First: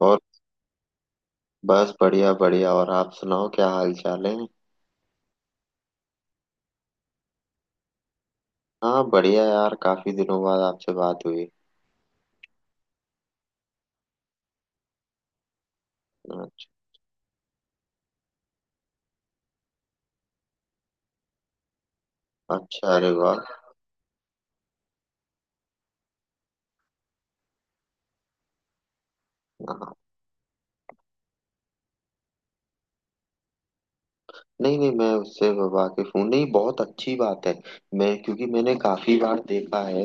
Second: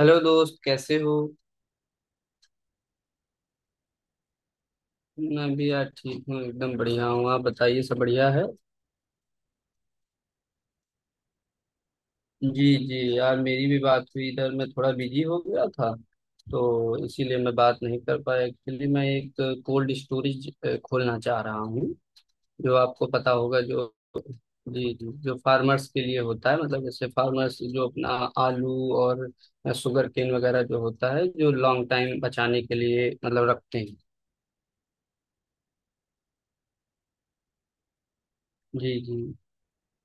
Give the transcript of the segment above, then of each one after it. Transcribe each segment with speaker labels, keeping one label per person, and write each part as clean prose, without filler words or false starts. Speaker 1: और
Speaker 2: हेलो दोस्त, कैसे हो?
Speaker 1: बस बढ़िया बढ़िया। और आप सुनाओ, क्या हाल चाल है।
Speaker 2: मैं भी यार ठीक हूँ, एकदम बढ़िया हूँ। आप बताइए, सब बढ़िया है?
Speaker 1: हाँ बढ़िया यार, काफी दिनों बाद आपसे बात हुई।
Speaker 2: जी जी, यार मेरी भी बात हुई। इधर मैं थोड़ा बिजी हो गया था तो
Speaker 1: अच्छा।
Speaker 2: इसीलिए मैं बात नहीं कर पाया। एक्चुअली मैं एक कोल्ड स्टोरेज खोलना चाह रहा हूँ। जो
Speaker 1: अच्छा,
Speaker 2: आपको
Speaker 1: अरे
Speaker 2: पता
Speaker 1: वाह।
Speaker 2: होगा, जो जी जी, जो फार्मर्स के लिए होता है, मतलब जैसे फार्मर्स जो अपना आलू और
Speaker 1: हाँ,
Speaker 2: शुगर केन वगैरह जो होता है, जो लॉन्ग टाइम बचाने के लिए मतलब रखते हैं।
Speaker 1: नहीं नहीं, मैं उससे वाकिफ हूँ। नहीं, बहुत अच्छी बात है। मैं क्योंकि मैंने
Speaker 2: जी
Speaker 1: काफी
Speaker 2: जी।
Speaker 1: बार देखा है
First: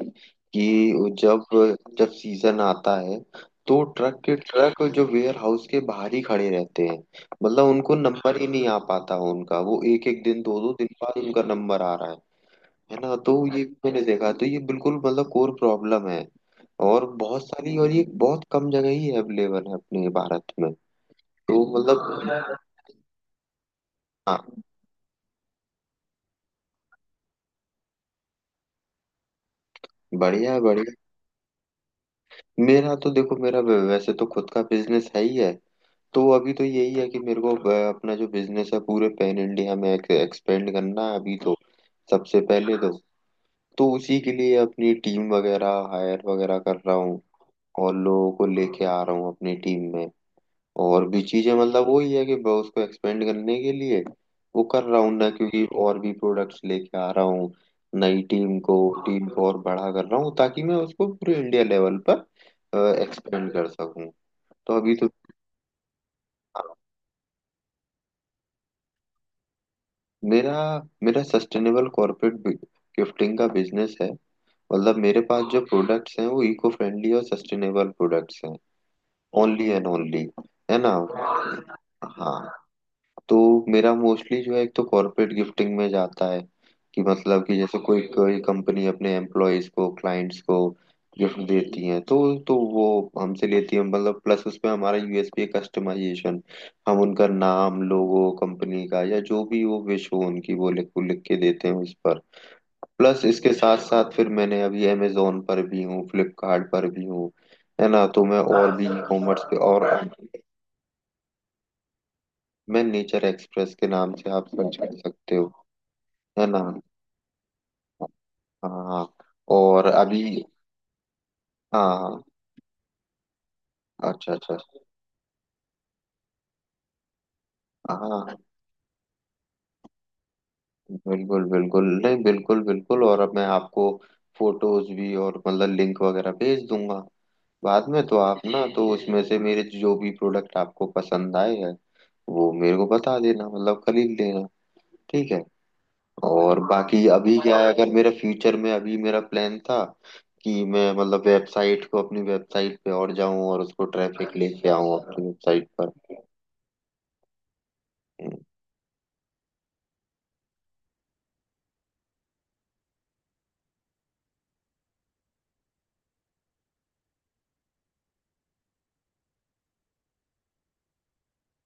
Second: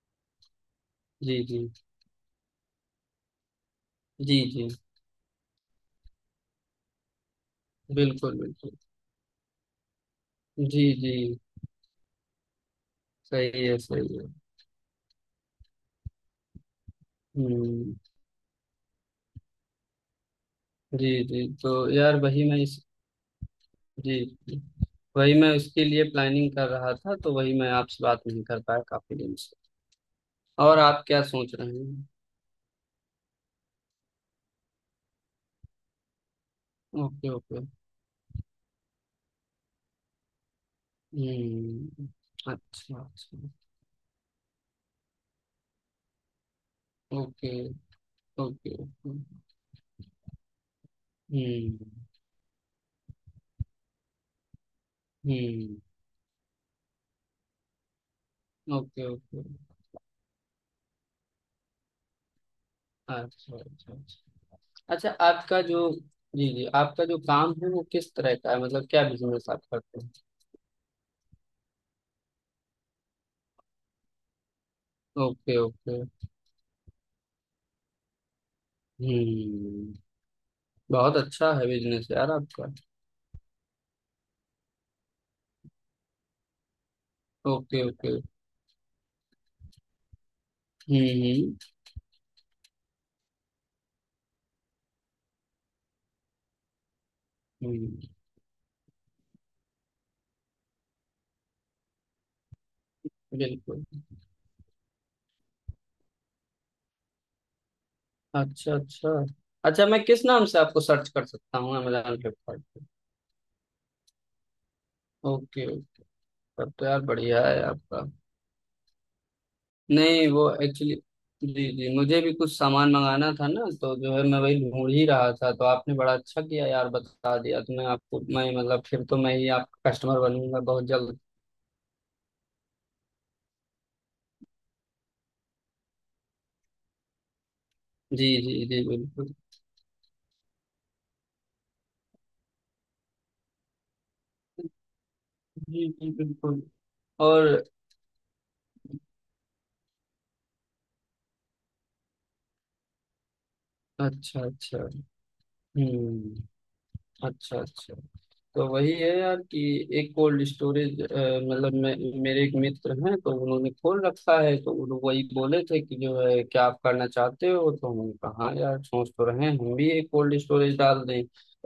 Speaker 1: कि जब
Speaker 2: जी जी।
Speaker 1: जब सीजन आता है तो ट्रक के
Speaker 2: जी जी।
Speaker 1: ट्रक जो वेयर हाउस के बाहर ही खड़े रहते हैं। मतलब उनको नंबर
Speaker 2: बिल्कुल
Speaker 1: ही नहीं
Speaker 2: बिल्कुल।
Speaker 1: आ पाता, उनका वो एक एक दिन दो दो
Speaker 2: जी
Speaker 1: दिन
Speaker 2: जी।
Speaker 1: बाद उनका नंबर आ रहा है। है ना? तो ये
Speaker 2: सही है,
Speaker 1: मैंने
Speaker 2: सही है।
Speaker 1: देखा, तो ये बिल्कुल मतलब कोर प्रॉब्लम है। और बहुत सारी और
Speaker 2: हम्म।
Speaker 1: ये बहुत कम जगह ही अवेलेबल है अपने भारत में।
Speaker 2: जी जी,
Speaker 1: तो
Speaker 2: तो यार वही
Speaker 1: मतलब
Speaker 2: मैं इस। जी
Speaker 1: हाँ,
Speaker 2: जी, वही मैं उसके लिए प्लानिंग कर रहा था, तो वही मैं आपसे बात नहीं कर पाया काफी दिन से।
Speaker 1: बढ़िया है
Speaker 2: और
Speaker 1: बढ़िया।
Speaker 2: आप क्या सोच रहे हैं?
Speaker 1: मेरा तो देखो, मेरा वैसे तो खुद का बिजनेस है ही है। तो अभी तो यही है कि
Speaker 2: ओके
Speaker 1: मेरे को
Speaker 2: ओके।
Speaker 1: अपना जो बिजनेस है पूरे पैन इंडिया में एक्सपेंड करना है अभी तो।
Speaker 2: हम्म।
Speaker 1: सबसे पहले
Speaker 2: अच्छा अच्छा।
Speaker 1: तो उसी के लिए अपनी टीम वगैरह हायर वगैरह कर रहा हूँ।
Speaker 2: ओके
Speaker 1: और लोगों को
Speaker 2: ओके
Speaker 1: लेके आ
Speaker 2: ओके।
Speaker 1: रहा हूँ अपनी टीम में। और भी चीजें
Speaker 2: हम्म
Speaker 1: मतलब वही है कि मैं उसको एक्सपेंड करने के लिए वो कर रहा हूँ ना, क्योंकि
Speaker 2: हम्म।
Speaker 1: और भी प्रोडक्ट्स लेके आ रहा हूँ। नई
Speaker 2: ओके
Speaker 1: टीम
Speaker 2: ओके।
Speaker 1: को और बड़ा कर रहा हूँ ताकि मैं उसको पूरे इंडिया लेवल पर एक्सपेंड
Speaker 2: अच्छा
Speaker 1: कर
Speaker 2: अच्छा
Speaker 1: सकूँ।
Speaker 2: अच्छा।
Speaker 1: तो अभी तो
Speaker 2: अच्छा, आपका जो जी जी,
Speaker 1: हाँ,
Speaker 2: आपका जो काम है वो किस तरह का है? मतलब क्या बिजनेस आप करते हैं?
Speaker 1: मेरा मेरा सस्टेनेबल कॉर्पोरेट गिफ्टिंग का बिजनेस है। मतलब मेरे पास
Speaker 2: ओके
Speaker 1: जो
Speaker 2: ओके।
Speaker 1: प्रोडक्ट्स हैं वो इको फ्रेंडली और सस्टेनेबल प्रोडक्ट्स हैं, ओनली एंड
Speaker 2: हम्म।
Speaker 1: ओनली। है ना?
Speaker 2: बहुत अच्छा है बिजनेस यार
Speaker 1: हाँ,
Speaker 2: आपका।
Speaker 1: तो मेरा मोस्टली जो है एक तो कॉर्पोरेट गिफ्टिंग में जाता है। कि मतलब कि जैसे
Speaker 2: ओके
Speaker 1: कोई
Speaker 2: ओके।
Speaker 1: कोई कंपनी अपने एम्प्लॉयज को क्लाइंट्स को गिफ्ट
Speaker 2: हम्म
Speaker 1: देती है, तो वो हमसे लेती है। मतलब प्लस उसमें हमारा यूएसपी है कस्टमाइजेशन। हम उनका
Speaker 2: हम्म।
Speaker 1: नाम, लोगो, कंपनी का या जो भी वो विश हो उनकी वो लिख लिख के देते हैं उस पर। प्लस इसके साथ
Speaker 2: बिल्कुल।
Speaker 1: साथ फिर मैंने अभी अमेजोन पर भी हूँ, फ्लिपकार्ट पर भी हूँ। है ना? तो मैं
Speaker 2: अच्छा
Speaker 1: और भी ई
Speaker 2: अच्छा।
Speaker 1: कॉमर्स पे
Speaker 2: अच्छा,
Speaker 1: और
Speaker 2: मैं किस नाम से आपको सर्च कर सकता हूँ अमेजोन फ्लिपकार्ट पे?
Speaker 1: मैं नेचर एक्सप्रेस के नाम से आप सर्च कर सकते हो।
Speaker 2: Okay okay.
Speaker 1: है ना?
Speaker 2: तब तो यार बढ़िया है आपका।
Speaker 1: हाँ, और अभी
Speaker 2: नहीं, वो एक्चुअली। जी जी, मुझे
Speaker 1: हाँ
Speaker 2: भी कुछ सामान मंगाना था ना, तो जो है
Speaker 1: अच्छा
Speaker 2: मैं
Speaker 1: अच्छा
Speaker 2: वही ढूंढ ही रहा था, तो आपने बड़ा अच्छा किया यार बता दिया। तो मैं आपको,
Speaker 1: हाँ
Speaker 2: मैं मतलब, फिर तो मैं ही आपका कस्टमर बनूंगा बहुत जल्द।
Speaker 1: बिल्कुल बिल्कुल, नहीं बिल्कुल बिल्कुल। और अब मैं आपको फोटोज भी और मतलब लिंक वगैरह भेज दूंगा बाद में, तो
Speaker 2: जी
Speaker 1: आप
Speaker 2: जी
Speaker 1: ना
Speaker 2: जी
Speaker 1: तो उसमें
Speaker 2: बिल्कुल।
Speaker 1: से मेरे जो भी प्रोडक्ट आपको पसंद आए हैं वो मेरे को बता देना, मतलब खरीद लेना। ठीक है।
Speaker 2: जी जी
Speaker 1: और
Speaker 2: बिल्कुल।
Speaker 1: बाकी अभी
Speaker 2: और
Speaker 1: क्या है, अगर मेरा फ्यूचर में अभी मेरा प्लान था कि मैं मतलब वेबसाइट को, अपनी वेबसाइट पे और जाऊं और उसको ट्रैफिक
Speaker 2: अच्छा
Speaker 1: लेके
Speaker 2: अच्छा।
Speaker 1: आऊं अपनी वेबसाइट पर।
Speaker 2: हम्म। अच्छा अच्छा। तो वही है यार कि एक कोल्ड स्टोरेज, मतलब मैं, मेरे एक मित्र हैं तो उन्होंने खोल रखा है, तो वो लोग वही बोले थे कि जो है क्या आप करना चाहते हो, तो हमने कहा हाँ यार, सोच तो रहे हैं हम भी एक कोल्ड स्टोरेज डाल दें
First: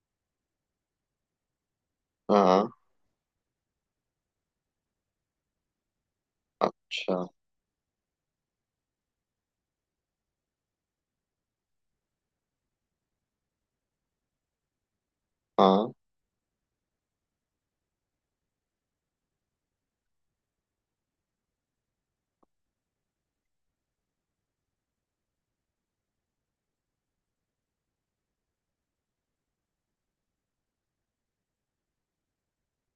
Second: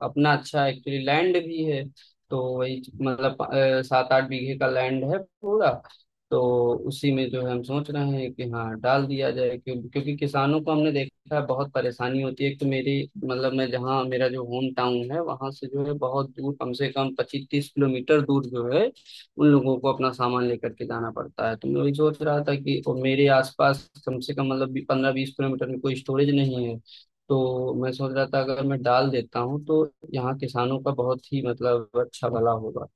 Speaker 2: अपना। अच्छा एक्चुअली लैंड भी है, तो
Speaker 1: हाँ।
Speaker 2: वही मतलब 7-8 बीघे का लैंड है पूरा। तो उसी
Speaker 1: अच्छा।
Speaker 2: में जो है हम सोच रहे हैं कि हाँ डाल दिया जाए। क्योंकि किसानों को हमने देखा है बहुत परेशानी होती है। एक तो मेरी मतलब, मैं जहाँ, मेरा जो होम टाउन है वहां से जो
Speaker 1: हाँ,
Speaker 2: है बहुत दूर, कम से कम 25-30 किलोमीटर दूर, जो है उन लोगों को अपना सामान लेकर के जाना पड़ता है। तो मैं वही सोच रहा था कि, और मेरे आसपास कम से कम मतलब 15-20 किलोमीटर में कोई स्टोरेज नहीं है। तो मैं सोच रहा था अगर मैं डाल देता हूँ तो यहाँ किसानों का बहुत ही मतलब अच्छा भला होगा।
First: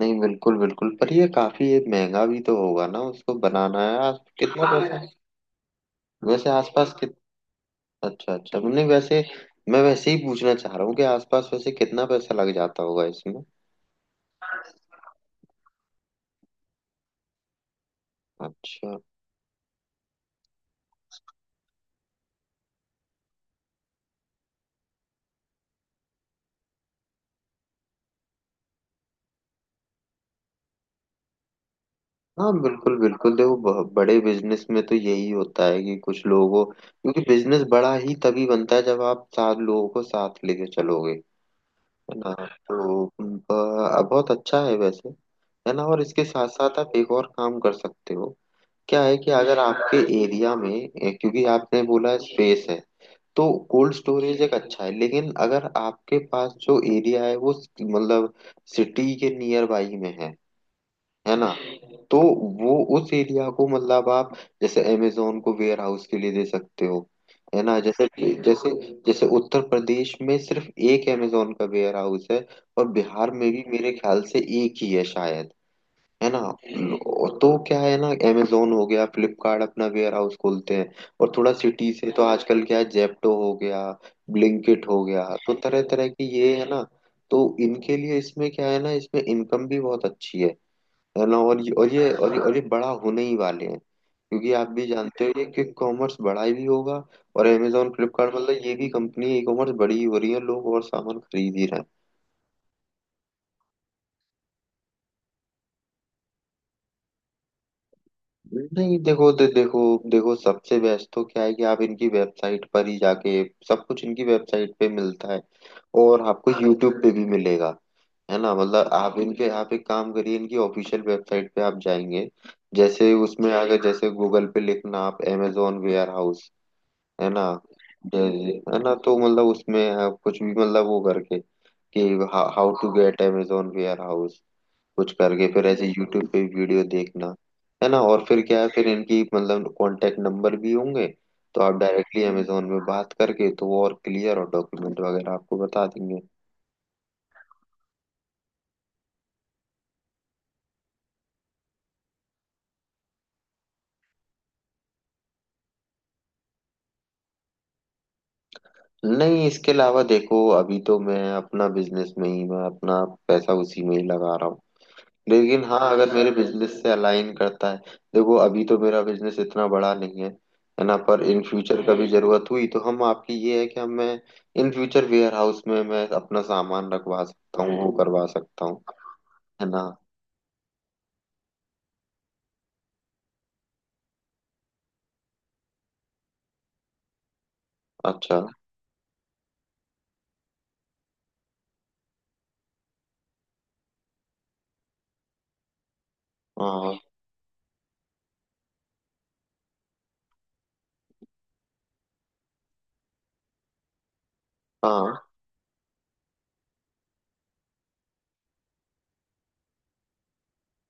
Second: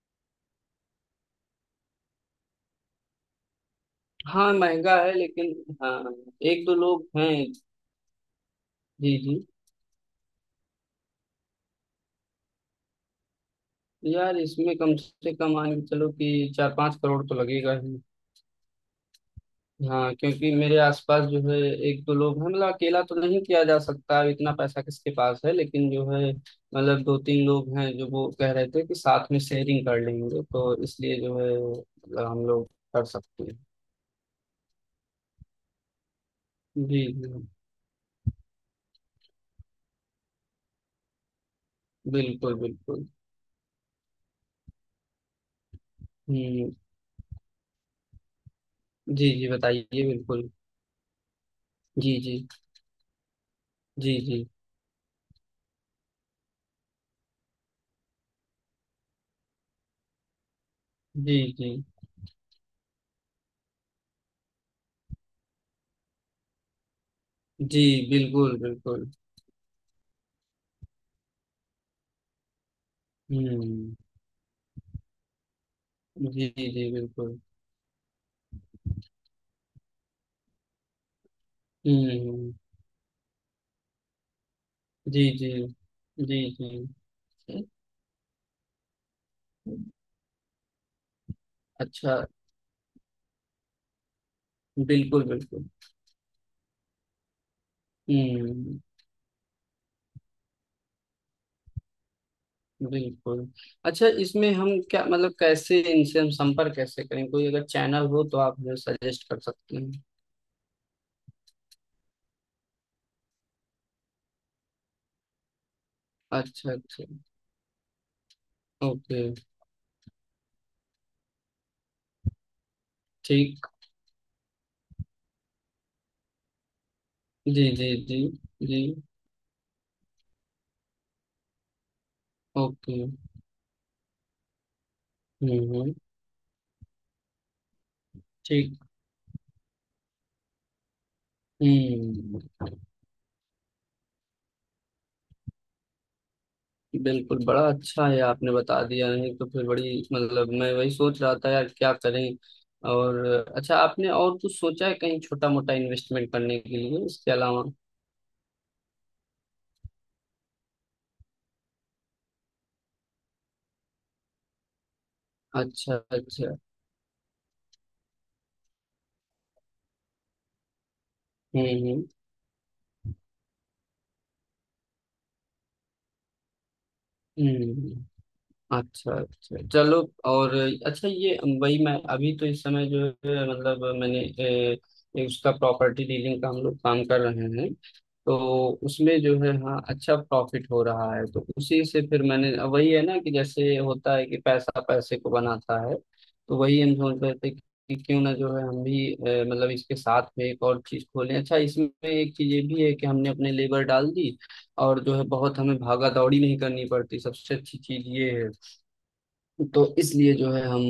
Speaker 1: नहीं बिल्कुल बिल्कुल, पर ये काफी ये महंगा भी तो होगा ना उसको बनाना। है आस-
Speaker 2: हाँ
Speaker 1: कितना
Speaker 2: महंगा
Speaker 1: पैसा
Speaker 2: है लेकिन। हाँ।
Speaker 1: वैसे
Speaker 2: एक दो
Speaker 1: आसपास
Speaker 2: लोग
Speaker 1: कित,
Speaker 2: हैं।
Speaker 1: अच्छा अच्छा, नहीं
Speaker 2: जी
Speaker 1: वैसे
Speaker 2: जी,
Speaker 1: मैं वैसे ही पूछना चाह रहा हूँ कि आसपास वैसे कितना पैसा लग जाता होगा इसमें।
Speaker 2: यार इसमें कम से कम मान के चलो कि 4-5 करोड़ तो लगेगा ही।
Speaker 1: अच्छा।
Speaker 2: हाँ, क्योंकि मेरे आसपास जो है 1-2 लोग हैं, मतलब अकेला तो नहीं किया जा सकता, इतना पैसा किसके पास है, लेकिन जो है मतलब 2-3 लोग हैं जो वो कह रहे थे कि साथ में शेयरिंग कर लेंगे, तो इसलिए जो है मतलब
Speaker 1: हाँ
Speaker 2: हम लोग
Speaker 1: बिल्कुल
Speaker 2: कर
Speaker 1: बिल्कुल,
Speaker 2: सकते
Speaker 1: देखो
Speaker 2: हैं।
Speaker 1: बड़े बिजनेस में तो यही होता है कि कुछ लोगों,
Speaker 2: जी
Speaker 1: क्योंकि
Speaker 2: जी
Speaker 1: बिजनेस बड़ा ही तभी बनता है जब आप सात लोगों को साथ लेके चलोगे। है ना?
Speaker 2: बिल्कुल
Speaker 1: तो
Speaker 2: बिल्कुल।
Speaker 1: बहुत अच्छा है वैसे। है ना? और इसके साथ
Speaker 2: हम्म।
Speaker 1: साथ आप एक और काम कर सकते हो। क्या है
Speaker 2: जी
Speaker 1: कि
Speaker 2: जी
Speaker 1: अगर आपके
Speaker 2: बताइए बिल्कुल।
Speaker 1: एरिया में क्योंकि आपने
Speaker 2: जी
Speaker 1: बोला
Speaker 2: जी।
Speaker 1: स्पेस है, तो कोल्ड
Speaker 2: जी
Speaker 1: स्टोरेज
Speaker 2: जी।
Speaker 1: एक अच्छा है। लेकिन अगर आपके पास जो एरिया है वो मतलब सिटी के नियर बाई में है
Speaker 2: जी
Speaker 1: ना,
Speaker 2: जी।
Speaker 1: तो वो उस एरिया को मतलब आप जैसे अमेजोन को वेयर हाउस के लिए दे सकते हो। है ना?
Speaker 2: जी
Speaker 1: जैसे
Speaker 2: बिल्कुल
Speaker 1: जैसे
Speaker 2: बिल्कुल।
Speaker 1: जैसे उत्तर प्रदेश में सिर्फ एक अमेजोन का वेयर हाउस है, और बिहार में भी मेरे
Speaker 2: हम्म।
Speaker 1: ख्याल से एक ही है शायद। है ना?
Speaker 2: जी जी
Speaker 1: और
Speaker 2: बिल्कुल।
Speaker 1: तो क्या है ना, अमेजोन हो गया, फ्लिपकार्ट अपना वेयर हाउस खोलते हैं। और थोड़ा सिटी से तो
Speaker 2: हम्म।
Speaker 1: आजकल क्या है, जेप्टो हो गया, ब्लिंकिट हो
Speaker 2: जी
Speaker 1: गया,
Speaker 2: जी।
Speaker 1: तो तरह तरह की
Speaker 2: जी
Speaker 1: ये है
Speaker 2: जी।
Speaker 1: ना। तो इनके लिए इसमें क्या है ना, इसमें इनकम भी बहुत अच्छी है। है ना? और ये और ये
Speaker 2: अच्छा।
Speaker 1: और ये और ये बड़ा होने ही वाले हैं क्योंकि आप भी जानते
Speaker 2: बिल्कुल
Speaker 1: हो ये कि
Speaker 2: बिल्कुल।
Speaker 1: कॉमर्स बड़ा भी होगा। और अमेजोन फ्लिपकार्ट मतलब ये
Speaker 2: हम्म।
Speaker 1: भी कंपनी ई कॉमर्स बड़ी ही हो रही है, लोग और सामान खरीद ही रहे हैं।
Speaker 2: बिल्कुल। अच्छा, इसमें हम क्या मतलब कैसे, इनसे हम संपर्क कैसे करें? कोई अगर चैनल हो तो आप मुझे
Speaker 1: नहीं
Speaker 2: सजेस्ट
Speaker 1: देखो
Speaker 2: कर सकते हैं।
Speaker 1: देखो, सबसे बेस्ट तो क्या है कि आप इनकी वेबसाइट पर ही जाके सब कुछ इनकी वेबसाइट पे मिलता है, और आपको
Speaker 2: अच्छा
Speaker 1: यूट्यूब
Speaker 2: अच्छा।
Speaker 1: पे भी मिलेगा। है ना? मतलब आप
Speaker 2: ओके।
Speaker 1: इनके आप एक काम करिए, इनकी ऑफिशियल वेबसाइट पे आप जाएंगे। जैसे उसमें
Speaker 2: ठीक।
Speaker 1: अगर जैसे गूगल पे लिखना आप अमेजोन वेयर हाउस, है ना,
Speaker 2: जी जी। जी
Speaker 1: जैसे, है
Speaker 2: जी।
Speaker 1: ना, तो मतलब उसमें आप कुछ भी मतलब वो करके कि how to
Speaker 2: okay.
Speaker 1: Get Amazon warehouse, कुछ करके फिर ऐसे
Speaker 2: हम्म।
Speaker 1: यूट्यूब पे वीडियो देखना। है ना? और फिर क्या है,
Speaker 2: ठीक।
Speaker 1: फिर इनकी मतलब कांटेक्ट नंबर भी होंगे, तो आप डायरेक्टली
Speaker 2: हम्म।
Speaker 1: अमेजोन में बात करके तो वो और क्लियर और डॉक्यूमेंट वगैरह आपको बता देंगे।
Speaker 2: बिल्कुल, बड़ा अच्छा है आपने बता दिया, नहीं तो फिर बड़ी मतलब मैं वही सोच रहा था यार क्या करें। और अच्छा, आपने और कुछ सोचा है कहीं छोटा मोटा इन्वेस्टमेंट करने के लिए इसके अलावा?
Speaker 1: नहीं इसके अलावा देखो, अभी तो मैं अपना बिजनेस में ही मैं अपना पैसा उसी में ही लगा रहा हूँ। लेकिन हाँ,
Speaker 2: अच्छा
Speaker 1: अगर मेरे
Speaker 2: अच्छा।
Speaker 1: बिजनेस से अलाइन करता है, देखो अभी तो मेरा बिजनेस इतना बड़ा नहीं है, है ना, पर इन फ्यूचर
Speaker 2: हम्म।
Speaker 1: कभी जरूरत हुई तो हम आपकी ये है कि हम मैं इन फ्यूचर वेयर हाउस में मैं अपना सामान रखवा
Speaker 2: हम्म
Speaker 1: सकता हूँ, वो
Speaker 2: हम्म।
Speaker 1: करवा सकता हूँ।
Speaker 2: अच्छा अच्छा
Speaker 1: है ना?
Speaker 2: चलो। और अच्छा, ये वही मैं अभी तो इस समय जो है मतलब मैंने ए, ए, उसका प्रॉपर्टी डीलिंग का हम लोग काम कर रहे हैं। तो
Speaker 1: अच्छा,
Speaker 2: उसमें जो है हाँ अच्छा प्रॉफिट हो रहा है, तो उसी से फिर मैंने वही है ना कि जैसे होता है कि पैसा पैसे को बनाता है, तो वही हम
Speaker 1: हाँ
Speaker 2: सोच रहे थे कि क्यों ना जो है हम भी मतलब इसके साथ में एक और चीज खोलें। अच्छा इसमें एक चीज ये भी है कि हमने अपने लेबर डाल दी और जो है
Speaker 1: हाँ
Speaker 2: बहुत हमें भागा दौड़ी नहीं करनी पड़ती, सबसे अच्छी चीज ये है। तो इसलिए जो है हम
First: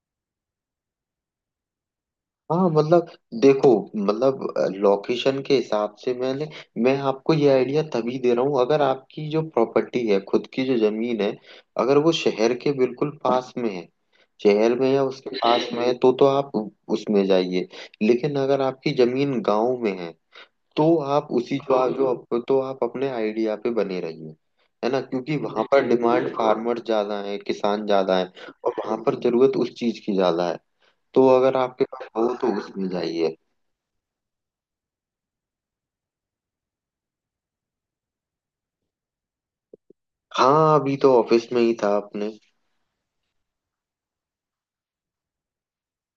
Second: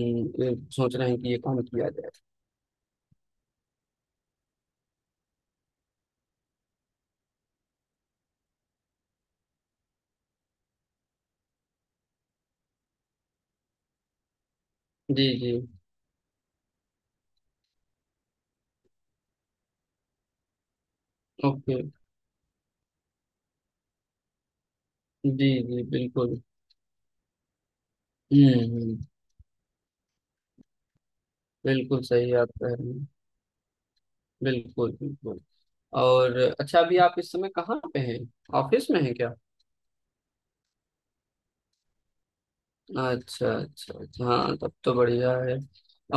Speaker 2: ये सोच रहे हैं कि ये काम किया जाए।
Speaker 1: हाँ मतलब देखो, मतलब लोकेशन के हिसाब से मैंने मैं आपको ये आइडिया तभी दे रहा हूँ अगर आपकी जो प्रॉपर्टी है, खुद की जो जमीन है, अगर वो शहर के बिल्कुल पास में है, शहर में या
Speaker 2: जी
Speaker 1: उसके
Speaker 2: जी।
Speaker 1: पास में है, तो आप उसमें जाइए। लेकिन अगर आपकी जमीन गांव में है, तो आप उसी जो
Speaker 2: ओके।
Speaker 1: आप जो तो आप अपने आइडिया पे बने रहिए। है ना? क्योंकि
Speaker 2: जी
Speaker 1: वहां
Speaker 2: जी
Speaker 1: पर डिमांड
Speaker 2: बिल्कुल।
Speaker 1: फार्मर ज्यादा है, किसान ज्यादा है।
Speaker 2: हम्म
Speaker 1: और
Speaker 2: हम्म,
Speaker 1: वहां पर जरूरत उस चीज की ज्यादा है। तो अगर आपके
Speaker 2: बिल्कुल
Speaker 1: पास
Speaker 2: सही
Speaker 1: हो
Speaker 2: आप
Speaker 1: तो
Speaker 2: कह रहे
Speaker 1: उसमें
Speaker 2: हैं।
Speaker 1: जाइए।
Speaker 2: बिल्कुल बिल्कुल। और अच्छा, अभी आप इस समय कहाँ पे हैं? ऑफिस में हैं क्या?
Speaker 1: हाँ, अभी तो ऑफिस में ही था अपने।
Speaker 2: अच्छा अच्छा अच्छा। हाँ, तब तो बढ़िया है।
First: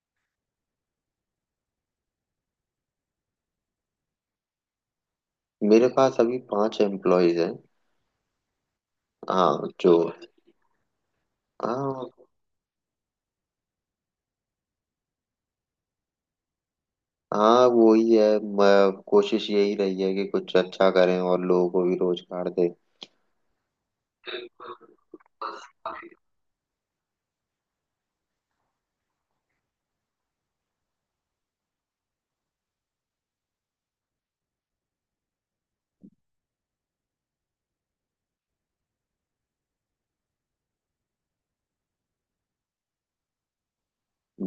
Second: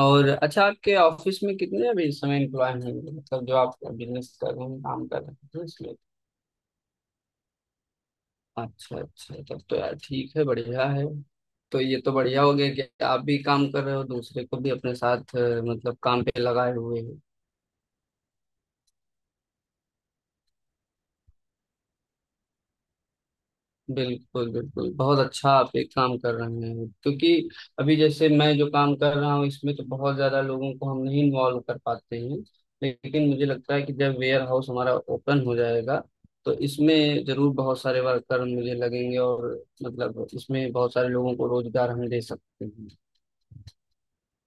Speaker 2: और अच्छा, आपके ऑफिस में कितने अभी इस समय एम्प्लॉय हैं, मतलब जो आप बिजनेस कर रहे हैं काम कर रहे हैं
Speaker 1: मेरे
Speaker 2: इसमें?
Speaker 1: पास अभी 5 एम्प्लॉयज हैं।
Speaker 2: अच्छा अच्छा, तब
Speaker 1: हाँ
Speaker 2: तो
Speaker 1: जो
Speaker 2: यार ठीक है, बढ़िया है। तो ये तो
Speaker 1: हाँ
Speaker 2: बढ़िया हो गया कि आप भी काम कर रहे हो, दूसरे को भी अपने साथ मतलब काम पे लगाए हुए हो।
Speaker 1: हाँ वो ही है कोशिश यही रही है कि कुछ अच्छा करें और लोगों को भी रोजगार दें।
Speaker 2: बिल्कुल बिल्कुल, बहुत अच्छा आप एक काम कर रहे हैं। क्योंकि अभी जैसे मैं जो काम कर रहा हूँ इसमें तो बहुत ज्यादा लोगों को हम नहीं इन्वॉल्व कर पाते हैं। लेकिन मुझे लगता है कि जब वेयर हाउस हमारा ओपन हो जाएगा तो इसमें जरूर बहुत सारे वर्कर मुझे लगेंगे, और मतलब इसमें बहुत सारे लोगों को रोजगार हम दे सकते हैं।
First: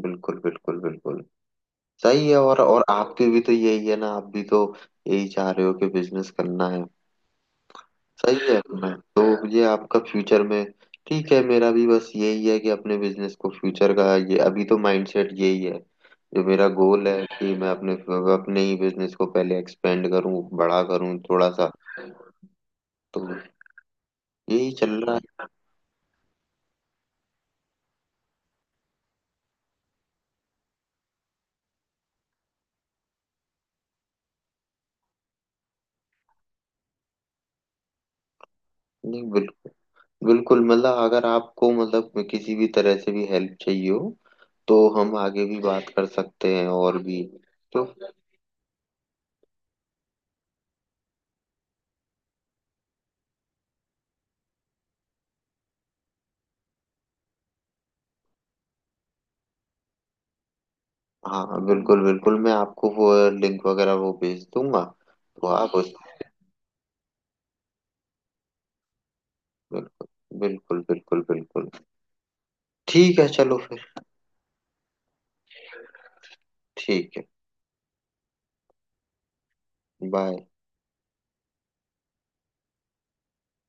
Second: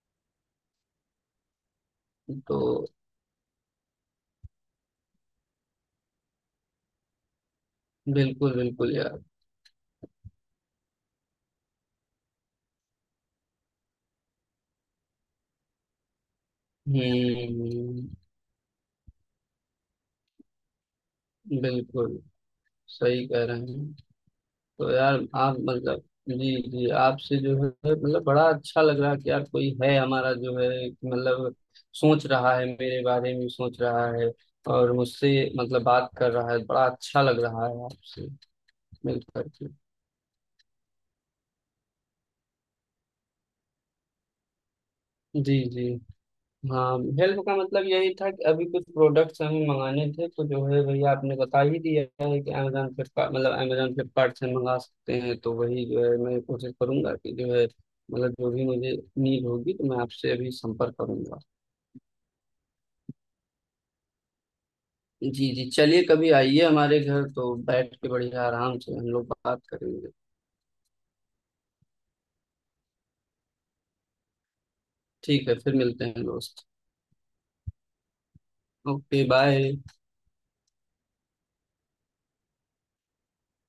Speaker 1: बिल्कुल बिल्कुल बिल्कुल सही है। और
Speaker 2: तो
Speaker 1: आपकी भी तो यही है ना, आप भी तो यही चाह रहे हो कि बिजनेस करना है। सही
Speaker 2: बिल्कुल
Speaker 1: है, मैं
Speaker 2: बिल्कुल यार।
Speaker 1: तो ये आपका फ्यूचर में ठीक है, मेरा भी बस यही है कि अपने बिजनेस को फ्यूचर का ये अभी तो माइंडसेट यही है, जो मेरा गोल है कि मैं अपने
Speaker 2: हम्म।
Speaker 1: अपने ही बिजनेस को पहले एक्सपेंड करूं, बड़ा करूं थोड़ा सा।
Speaker 2: बिल्कुल
Speaker 1: तो
Speaker 2: सही कह रहे हैं।
Speaker 1: यही चल
Speaker 2: तो
Speaker 1: रहा
Speaker 2: यार
Speaker 1: है।
Speaker 2: आप मतलब, जी जी, आपसे जो है मतलब बड़ा अच्छा लग रहा है कि यार कोई है हमारा जो है मतलब सोच रहा है, मेरे बारे में सोच रहा है। और मुझसे मतलब बात कर रहा है, बड़ा अच्छा लग रहा है आपसे मिल
Speaker 1: नहीं
Speaker 2: करके।
Speaker 1: बिल्कुल बिल्कुल, मतलब अगर आपको मतलब किसी भी तरह से भी हेल्प चाहिए हो तो हम आगे
Speaker 2: जी
Speaker 1: भी
Speaker 2: जी।
Speaker 1: बात कर सकते हैं और
Speaker 2: हाँ,
Speaker 1: भी।
Speaker 2: हेल्प का मतलब
Speaker 1: तो
Speaker 2: यही था कि अभी कुछ प्रोडक्ट्स हमें मंगाने थे, तो जो है भैया आपने बता ही दिया है कि अमेजोन फ्लिपकार्ट, मतलब अमेजोन फ्लिपकार्ट से मंगा सकते हैं। तो वही जो है मैं कोशिश करूंगा कि जो है मतलब जो भी मुझे नीड होगी तो मैं आपसे अभी संपर्क करूंगा।
Speaker 1: हाँ बिल्कुल बिल्कुल, मैं आपको वो लिंक वगैरह वो भेज दूंगा। तो
Speaker 2: जी जी।
Speaker 1: आप उस
Speaker 2: चलिए कभी आइए हमारे घर, तो बैठ के बढ़िया आराम से हम लोग बात
Speaker 1: बिल्कुल
Speaker 2: करेंगे।
Speaker 1: बिल्कुल, ठीक है चलो फिर।
Speaker 2: ठीक है, फिर मिलते हैं दोस्त।
Speaker 1: ठीक है,
Speaker 2: ओके, बाय।
Speaker 1: बाय।